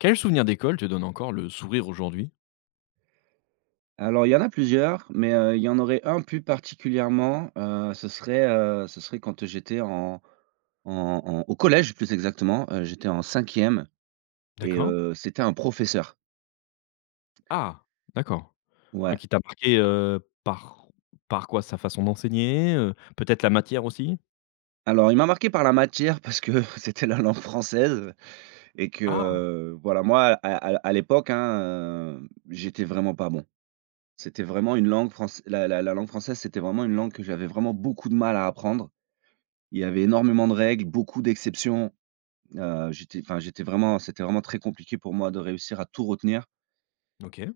Quel souvenir d'école te donne encore le sourire aujourd'hui? Alors il y en a plusieurs, mais, il y en aurait un plus particulièrement, ce serait quand j'étais en au collège plus exactement, j'étais en cinquième et D'accord. C'était un professeur. Ah! D'accord. Ouais, Ouais. qui t'a marqué, par par quoi? Sa façon d'enseigner, peut-être la matière aussi? Alors il m'a marqué par la matière parce que c'était la langue française et que, Ah! Voilà moi à l'époque, hein, j'étais vraiment pas bon. C'était vraiment une langue française. La langue française, c'était vraiment une langue que j'avais vraiment beaucoup de mal à apprendre. Il y avait énormément de règles, beaucoup d'exceptions. J'étais enfin, j'étais vraiment c'était vraiment très compliqué pour moi de réussir à tout retenir OK.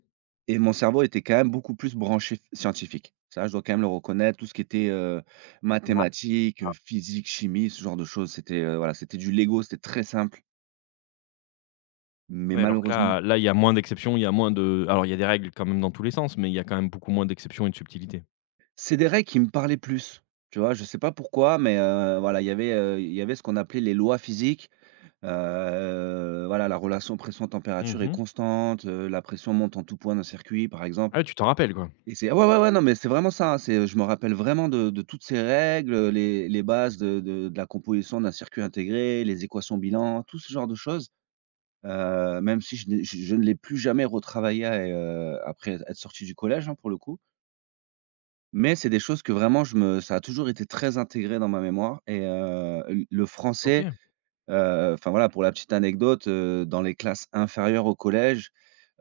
et mon cerveau était quand même beaucoup plus branché scientifique. Ça, je dois quand même le reconnaître, tout ce qui était, Ouais. mathématiques, physique, chimie, ce genre de choses, c'était, voilà, c'était du Lego, c'était très simple, mais Ouais, alors que malheureusement là, il y a moins d'exceptions, il y a moins de alors il y a des règles quand même dans tous les sens, mais il y a quand même beaucoup moins d'exceptions et de subtilités. c'est des règles qui me parlaient plus, tu vois? Je sais pas pourquoi, mais voilà, il y avait ce qu'on appelait les lois physiques, voilà, la relation pression-température est Mmh. constante, la pression monte en tout point d'un circuit, par exemple. Ah ouais, tu t'en rappelles, quoi? Et c'est ouais, ouais, ouais, non, mais c'est vraiment ça, hein, c'est je me rappelle vraiment de toutes ces règles, les bases de la composition d'un circuit intégré, les équations bilan, tout ce genre de choses. Même si je n'ai je ne l'ai plus jamais retravaillé à après être sorti du collège, hein, pour le coup. Mais c'est des choses que vraiment je me ça a toujours été très intégré dans ma mémoire et l le français, OK. Enfin voilà, pour la petite anecdote, dans les classes inférieures au collège,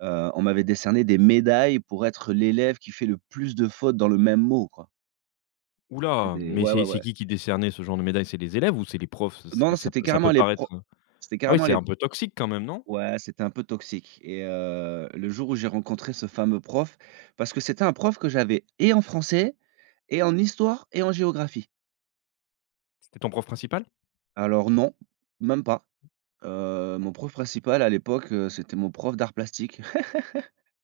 on m'avait décerné des médailles pour être l'élève qui fait le plus de fautes dans le même mot, quoi. Ouh C'est là! des Mais ouais, ouais, c'est ouais. Qui décernait ce genre de médaille? C'est les élèves ou c'est les profs? Parce Non, non, ça c'était peut ça carrément peut les paraître, pro c'était ah oui, carrément c'est les un peu toxique quand même, non? ouais, c'était un peu toxique et le jour où j'ai rencontré ce fameux prof parce que c'était un prof que j'avais et en français et en histoire et en géographie. C'était ton prof principal? Alors non, même pas. Mon prof principal à l'époque, c'était mon prof d'art plastique.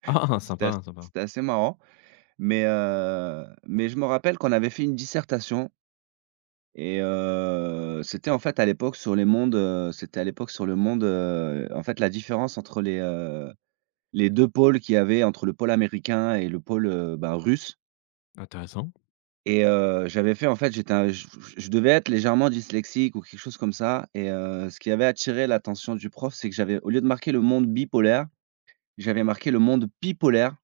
Ah! C'était ass Sympa, sympa. c'était assez marrant, mais je me rappelle qu'on avait fait une dissertation et c'était en fait à l'époque sur les mondes, c'était à l'époque sur le monde, en fait la différence entre les, les 2 pôles qu'il y avait entre le pôle américain et le pôle, ben, russe Intéressant. et j'avais fait en fait, j'étais un je devais être légèrement dyslexique ou quelque chose comme ça et ce qui avait attiré l'attention du prof, c'est que j'avais au lieu de marquer le monde bipolaire, j'avais marqué le monde bipolaire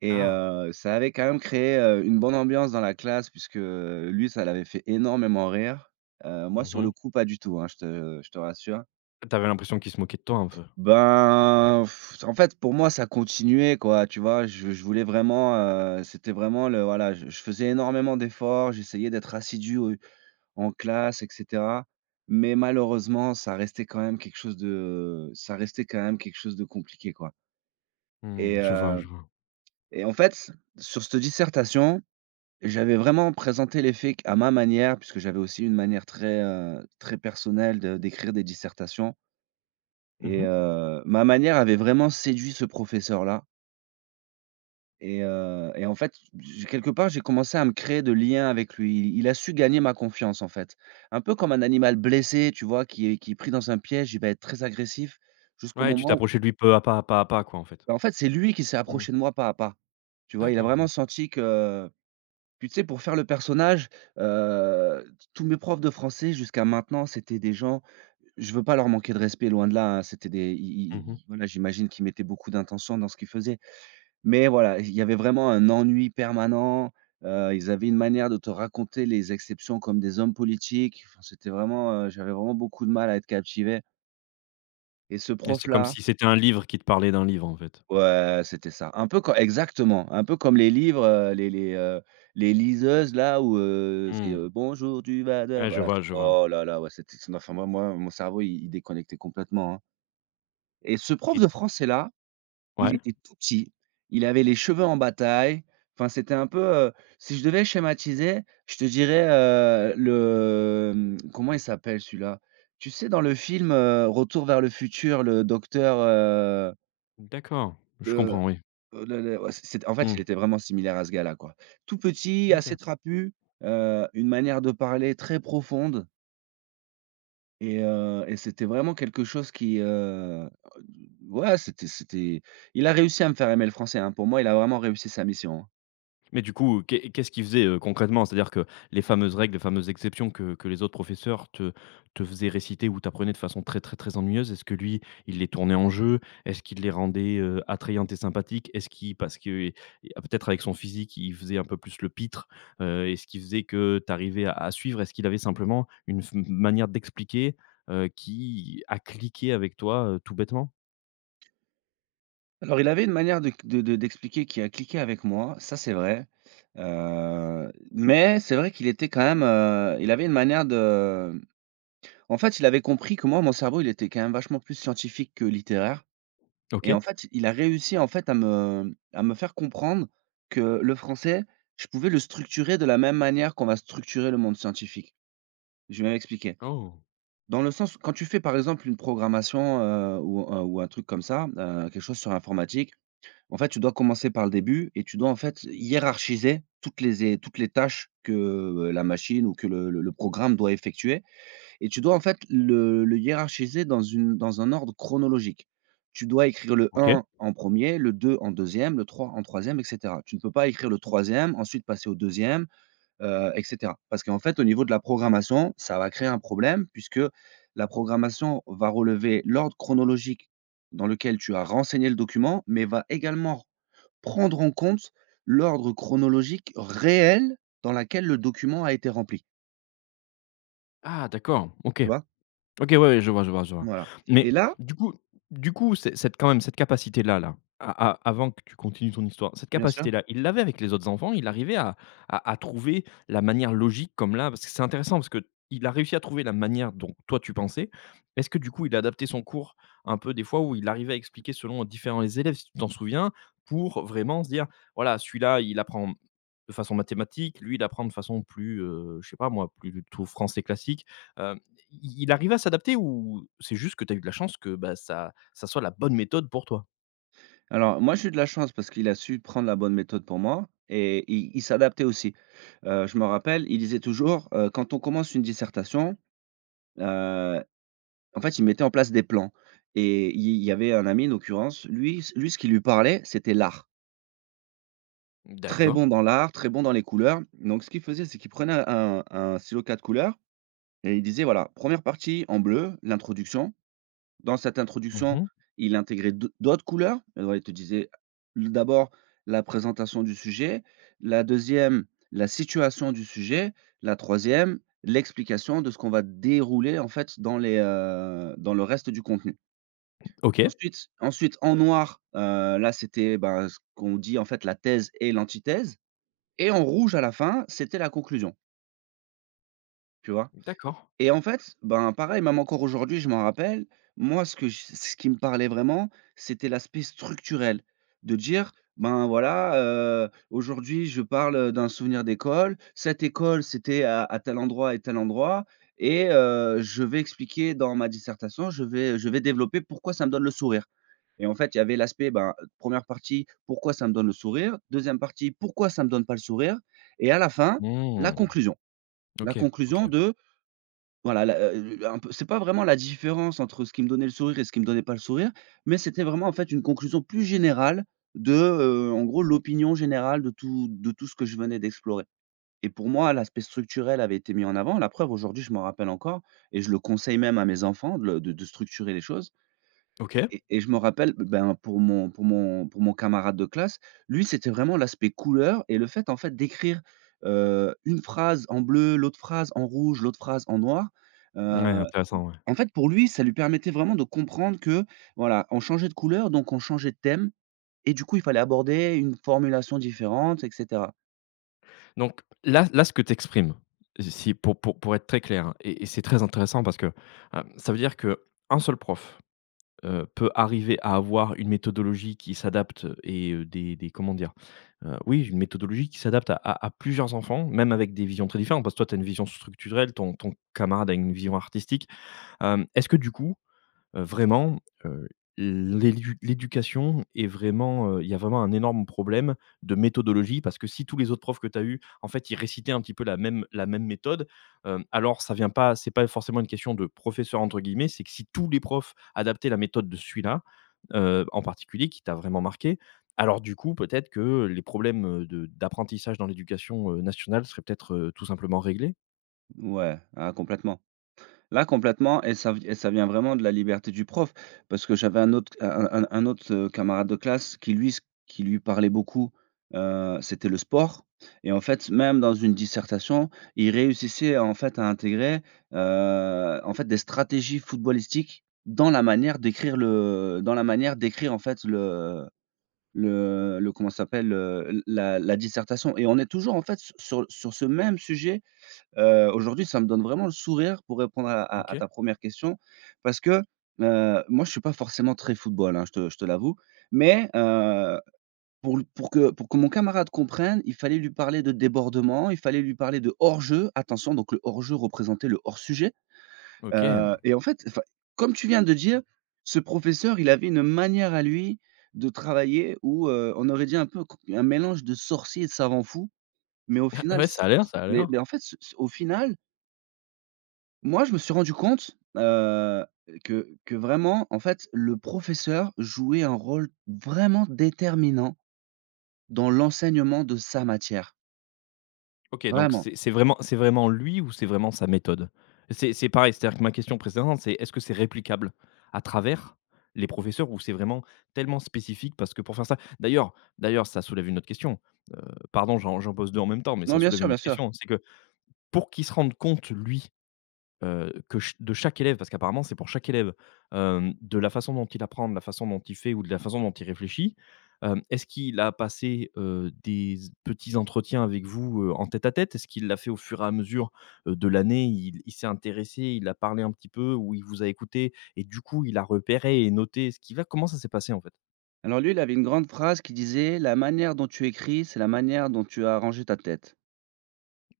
et Ah! Ça avait quand même créé, une bonne ambiance dans la classe puisque, lui, ça l'avait fait énormément rire. Moi, Mmh sur le mh. coup, pas du tout, hein, je te rassure. Tu avais l'impression qu'il se moquait de toi un peu? Ben, pff, en fait, pour moi, ça continuait, quoi, tu vois? Je voulais vraiment, c'était vraiment le voilà, je faisais énormément d'efforts, j'essayais d'être assidu au en classe et cetera. Mais malheureusement, ça restait quand même quelque chose de ça restait quand même quelque chose de compliqué, quoi. Et Mmh, je vois, je heu vois. et en fait, sur cette dissertation, j'avais vraiment présenté les faits à ma manière, puisque j'avais aussi une manière très, très personnelle de d'écrire des dissertations Mmh et mh. Ma manière avait vraiment séduit ce professeur-là. Et en fait, j'ai quelque part, j'ai commencé à me créer de liens avec lui. Il a su gagner ma confiance, en fait. Un peu comme un animal blessé, tu vois, qui est pris dans un piège, il va être très agressif jusqu'au Ouais, tu moment où t'approchais de lui peu à pas, à pas à pas, quoi, en fait. bah, en fait, c'est lui qui s'est Mmh. approché de moi pas à pas. Tu vois? Il a D'accord. vraiment senti que puis tu sais, pour faire le personnage, heu, tous mes profs de français jusqu'à maintenant, c'était des gens je veux pas leur manquer de respect, loin de là, hein. C'était des i Mmh mh. i voilà, j'imagine qu'ils mettaient beaucoup d'intention dans ce qu'ils faisaient. Mais voilà, il y avait vraiment un ennui permanent, ils avaient une manière de te raconter les exceptions comme des hommes politiques, enfin, c'était vraiment, j'avais vraiment beaucoup de mal à être captivé et ce Et c'est comme prof-là si c'était un livre qui te parlait d'un livre, en fait? ouais, c'était ça. Un peu co exactement, un peu comme les livres, les liseuses là où, c'est, Mmh. «Bonjour, tu vas de» Ouais, voilà, c'est je vois oh là là, ouais, c'était enfin moi mon cerveau, il déconnectait complètement, hein et ce prof et de français-là. ouais? Il était tout petit, il avait les cheveux en bataille, enfin c'était un peu, si je devais schématiser, je te dirais, le, comment il s'appelle celui-là? Tu sais dans le film, Retour vers le futur, le docteur, D'accord, je le comprends, oui. le ouais, c c'est en fait, il Mmh. était vraiment similaire à ce gars-là, quoi. Tout petit, OK. assez trapu, une manière de parler très profonde. Et c'était vraiment quelque chose qui, ouais, c'était c'était il a réussi à me faire aimer le français, hein. Pour moi, il a vraiment réussi sa mission, hein. Mais du coup, qu'est-ce qu'ils faisaient, concrètement? C'est-à-dire que les fameuses règles, les fameuses exceptions que les autres professeurs te faisaient réciter ou t'apprenaient de façon très, très, très ennuyeuse, est-ce que lui, il les tournait en jeu? Est-ce qu'il les rendait, attrayantes et sympathiques? Est-ce qu'il parce que, et ah, peut-être avec son physique, il faisait un peu plus le pitre, et ce qu'il faisait que t'arrivais à suivre? Est-ce qu'il avait simplement une f manière d'expliquer, qui a cliqué avec toi, tout bêtement? Alors, il avait une manière de d'expliquer qui a cliqué avec moi, ça, c'est vrai, mais c'est vrai qu'il était quand même, il avait une manière de en fait, il avait compris que moi, mon cerveau, il était quand même vachement plus scientifique que littéraire. Et OK. en fait, il a réussi, en fait, à me faire comprendre que le français, je pouvais le structurer de la même manière qu'on va structurer le monde scientifique. Je vais m'expliquer. Oh, Dans le sens, quand tu fais, par exemple, une programmation, ou un truc comme ça, quelque chose sur informatique, en fait, tu dois commencer par le début et tu dois, en fait, hiérarchiser toutes les é toutes les tâches que, la machine ou que le programme doit effectuer et tu dois en fait le hiérarchiser dans une dans un ordre chronologique. Tu dois écrire le OK. 1 en premier, le 2 en deuxième, le 3 en troisième, e et cetera. Tu ne peux pas écrire le troisième, ensuite passer au deuxième, e et cetera. Parce qu'en fait, au niveau de la programmation, ça va créer un problème puisque la programmation va relever l'ordre chronologique dans lequel tu as renseigné le document, mais va également prendre en compte l'ordre chronologique réel dans lequel le document a été rempli, Ah d'accord, OK. tu vois? OK, ouais, ouais, je vois, je vois, je vois. Voilà et Mais là du coup, c'est cette quand même cette capacité-là, là, a a avant que tu continues ton histoire, cette bien sûr. capacité-là, il l'avait avec les autres enfants? Il arrivait à à trouver la manière logique comme là? Parce que c'est intéressant parce que il a réussi à trouver la manière dont toi tu pensais. Est-ce que du coup, il a adapté son cours un peu des fois où il arrivait à expliquer selon différents élèves, si tu t'en souviens, pour vraiment se dire: «Voilà, celui-là, il apprend de façon mathématique, lui, il apprend de façon plus, je sais pas moi, plus plutôt français classique», euh, il arrivait à s'adapter ou c'est juste que tu as eu de la chance que, bah, ça soit la bonne méthode pour toi? Alors, moi, j'ai eu de la chance parce qu'il a su prendre la bonne méthode pour moi et il s'adaptait aussi. Je me rappelle, il disait toujours, quand on commence une dissertation, heu, en fait, il mettait en place des plans et il y avait un ami, en l'occurrence, lui c lui, ce qui lui parlait, c'était l'art. Très D'accord. bon dans l'art, très bon dans les couleurs. Donc ce qu'il faisait, c'est qu'il prenait un stylo 4 couleurs et il disait: voilà première partie en bleu, l'introduction». Dans cette introduction, Mmh. il intégrait d'au d'autres couleurs. Alors, il te disait d'abord la présentation du sujet, la deuxième la situation du sujet, la troisième l'explication de ce qu'on va dérouler, en fait, dans les, dans le reste du contenu. OK. Ensuite en noir, là, c'était, ben, ce qu'on dit, en fait, la thèse et l'antithèse et en rouge à la fin, c'était la conclusion, tu vois? D'accord. Et en fait, ben, pareil, même encore aujourd'hui, je m'en rappelle, moi, ce que je ce qui me parlait vraiment, c'était l'aspect structurel. De dire: «Ben, voilà, aujourd'hui, je parle, d'un souvenir d'école. Cette école, c'était à tel endroit et je vais expliquer dans ma dissertation, je vais développer pourquoi ça me donne le sourire» et en fait, il y avait l'aspect, ben, première partie: «Pourquoi ça me donne le sourire deuxième partie: «Pourquoi ça me donne pas le sourire?» et à la fin, la Mmh. conclusion. La OK, conclusion OK. de voilà, la, un peu c'est pas vraiment la différence entre ce qui me donnait le sourire et ce qui me donnait pas le sourire, mais c'était vraiment, en fait, une conclusion plus générale de, en gros, l'opinion générale de tout ce que je venais d'explorer et pour moi, l'aspect structurel avait été mis en avant. La preuve, aujourd'hui, je m'en rappelle encore et je le conseille même à mes enfants de le de structurer les choses. OK. Et je me rappelle, ben, pour mon camarade de classe, lui, c'était vraiment l'aspect couleur et le fait, en fait, d'écrire, une phrase en bleu, l'autre phrase en rouge, l'autre phrase en noir. Ouais, heu intéressant, ouais. En fait, pour lui, ça lui permettait vraiment de comprendre que, voilà, on changeait de couleur, donc on changeait de thème et du coup, il fallait aborder une formulation différente, et cetera. Donc là, ce que tu exprimes, si pour pour être très clair hein, et c'est très intéressant parce que, ça veut dire que un seul prof. Peut arriver à avoir une méthodologie qui s'adapte et des comment dire? Oui, une méthodologie qui s'adapte à plusieurs enfants, même avec des visions très différentes, parce que toi, tu as une vision structurelle, ton camarade a une vision artistique. Hem, est-ce que du coup, vraiment, heu, l'éducation est vraiment, il y a vraiment un énorme problème de méthodologie parce que si tous les autres profs que tu as eus, en fait, ils récitaient un petit peu la même méthode, hem, alors ça vient pas c'est pas forcément une question de «professeur» entre guillemets, c'est que si tous les profs adaptaient la méthode de celui-là, en particulier qui t'a vraiment marqué, alors du coup, peut-être que les problèmes, de d'apprentissage dans l'éducation, nationale seraient peut-être, tout simplement réglés? Ouais, ah complètement. Là, complètement, et ça vient vraiment de la liberté du prof parce que j'avais un autre, camarade de classe qui lui, ce qui lui parlait beaucoup, c'était le sport. Et en fait, même dans une dissertation, il réussissait, en fait, à intégrer, en fait, des stratégies footballistiques dans la manière d'écrire en fait, le comment ça s'appelle? La la dissertation. Et on est toujours, en fait, sur ce même sujet. Aujourd'hui, ça me donne vraiment le sourire pour répondre à OK. ta première question parce que, moi, je suis pas forcément très football, hein, je te l'avoue, mais, pour que mon camarade comprenne, il fallait lui parler de débordement, il fallait lui parler de hors-jeu. Attention, donc le hors-jeu représentait le hors-sujet. OK. Et en fait, enfin, comme tu viens de dire, ce professeur, il avait une manière à lui de travailler où, on aurait dit un peu co un mélange de sorcier et de savant fou, mais au final, Ouais, c ça a l'air, ça a mais l'air. mais en fait, ce au final, moi, je me suis rendu compte, heu, que vraiment, en fait, le professeur jouait un rôle vraiment déterminant dans l'enseignement de sa matière, OK, donc vraiment. c'est vraiment c'est vraiment lui ou c'est vraiment sa méthode? C'est pareil, c'est-à-dire que ma question précédente, c'est est-ce que c'est réplicable à travers les professeurs ou c'est vraiment tellement spécifique? Parce que pour faire ça d'ailleurs ça soulève une autre question, heu, pardon j'en pose 2 en même temps, mais Non, ça bien soulève sûr, une bien autre sûr. question, c'est que pour qu'il se rende compte lui. Que ch de chaque élève, parce qu'apparemment c'est pour chaque élève, hem, de la façon dont il apprend, de la façon dont il fait ou de la façon dont il réfléchit. Hem, est-ce qu'il a passé, des petits entretiens avec vous, en tête à tête? Est-ce qu'il l'a fait au fur et à mesure, de l'année? Il s'est intéressé, il a parlé un petit peu ou il vous a écouté et du coup il a repéré et noté ce qui va? Comment ça s'est passé, en fait? Alors lui, il avait une grande phrase qui disait: «La manière dont tu écris, c'est la manière dont tu as arrangé ta tête»,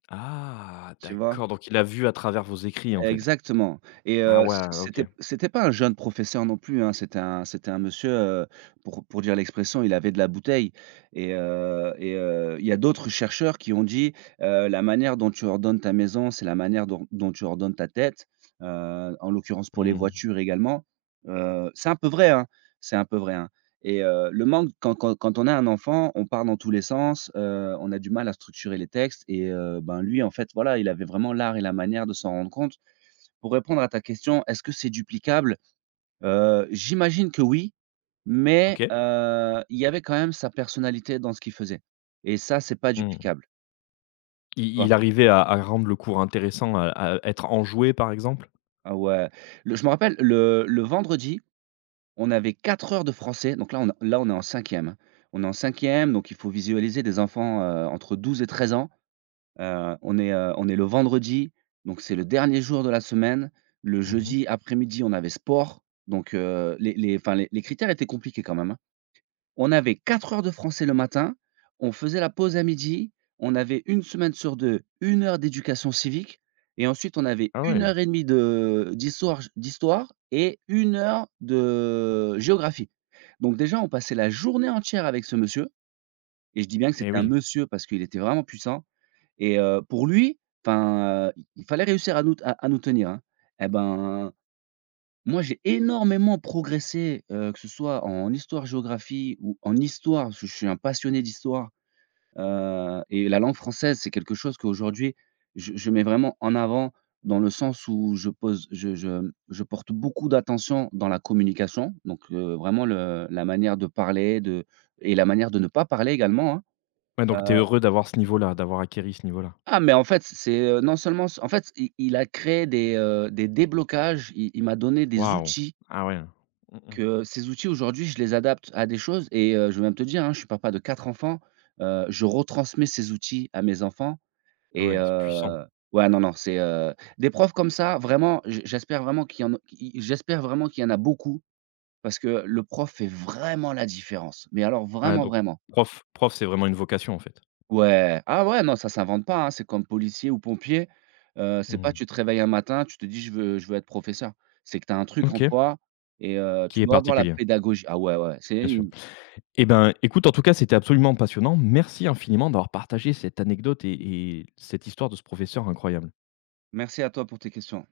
Ah tu vois? d'accord, donc il a vu à travers vos écrits, en fait? Exactement. Et Ah heu, c ouais, OK. c'était c'était pas un jeune professeur non plus, hein. C'était un monsieur, pour dire l'expression, il avait de la bouteille. Et il y a d'autres chercheurs qui ont dit, «La manière dont tu ordonnes ta maison, c'est la manière dont tu ordonnes ta tête», en l'occurrence pour les Mmh. voitures également. C'est un peu vrai, hein, c'est un peu vrai, hein. Et le manque, quand on a un enfant, on part dans tous les sens, on a du mal à structurer les textes. Et ben, lui, en fait, voilà, il avait vraiment l'art et la manière de s'en rendre compte. Pour répondre à ta question, est-ce que c'est duplicable? J'imagine que oui, mais OK. Il y avait quand même sa personnalité dans ce qu'il faisait, et ça, c'est pas Mmh. duplicable, tu Il vois? il arrivait à rendre le cours intéressant, à être enjoué, par exemple? Ah ouais, le je me rappelle le vendredi, on avait 4 heures de français, donc là, on est en cinquième, hein. On est en cinquième, donc il faut visualiser des enfants, entre 12 et 13 ans. On est le vendredi, donc c'est le dernier jour de la semaine. Le Mmh. jeudi après-midi, on avait sport, donc les enfin, les critères étaient compliqués quand même, hein. On avait 4 heures de français le matin, on faisait la pause à midi, on avait une semaine sur deux une heure d'éducation civique et ensuite on avait Ah une ouais. heure et demie de d'histoire d'histoire et une heure de géographie. Donc déjà, on passait la journée entière avec ce monsieur et je dis bien que Et c'était un oui. monsieur parce qu'il était vraiment puissant. Et pour lui, enfin, il fallait réussir à nous tenir, hein. Et ben moi, j'ai énormément progressé, que ce soit en histoire-géographie ou en histoire, parce que je suis un passionné d'histoire. Et la langue française, c'est quelque chose qu'aujourd'hui je mets vraiment en avant, dans le sens où je pose je porte beaucoup d'attention dans la communication, donc vraiment le la manière de parler, de et la manière de ne pas parler également, hein. Ouais, donc tu es Heu, heureux d'avoir ce niveau-là, d'avoir acquéri ce niveau-là? ah mais en fait, c'est, non seulement en fait, i il a créé des déblocages, il m'a donné des Waouh! outils. Ah ouais. Mmh mh. Que ces outils aujourd'hui, je les adapte à des choses. Et je vais même te dire, hein, je suis papa de 4 enfants, je retransmets ces outils à mes enfants. Ah Et ouais, c'est puissant. Ouais, non, non, c'est, des profs comme ça, vraiment, j'espère vraiment qu'il y en a qui j'espère vraiment qu'il y en a beaucoup parce que le prof fait vraiment la différence, mais alors Ouais, vraiment, donc vraiment. prof, c'est vraiment une vocation, en fait? Ouais, ah ouais, non, ça s'invente pas, hein, c'est comme policier ou pompier. C'est pas Mmh. tu te réveilles un matin, tu te dis: «Je veux être professeur». C'est que tu as un truc en OK, toi, et qui tu est dois avoir la particulier, pédagogie. Ah ouais, ouais, bien c'est... sûr. Eh ben, écoute, en tout cas, c'était absolument passionnant. Merci infiniment d'avoir partagé cette anecdote et cette histoire de ce professeur incroyable. Merci à toi pour tes questions.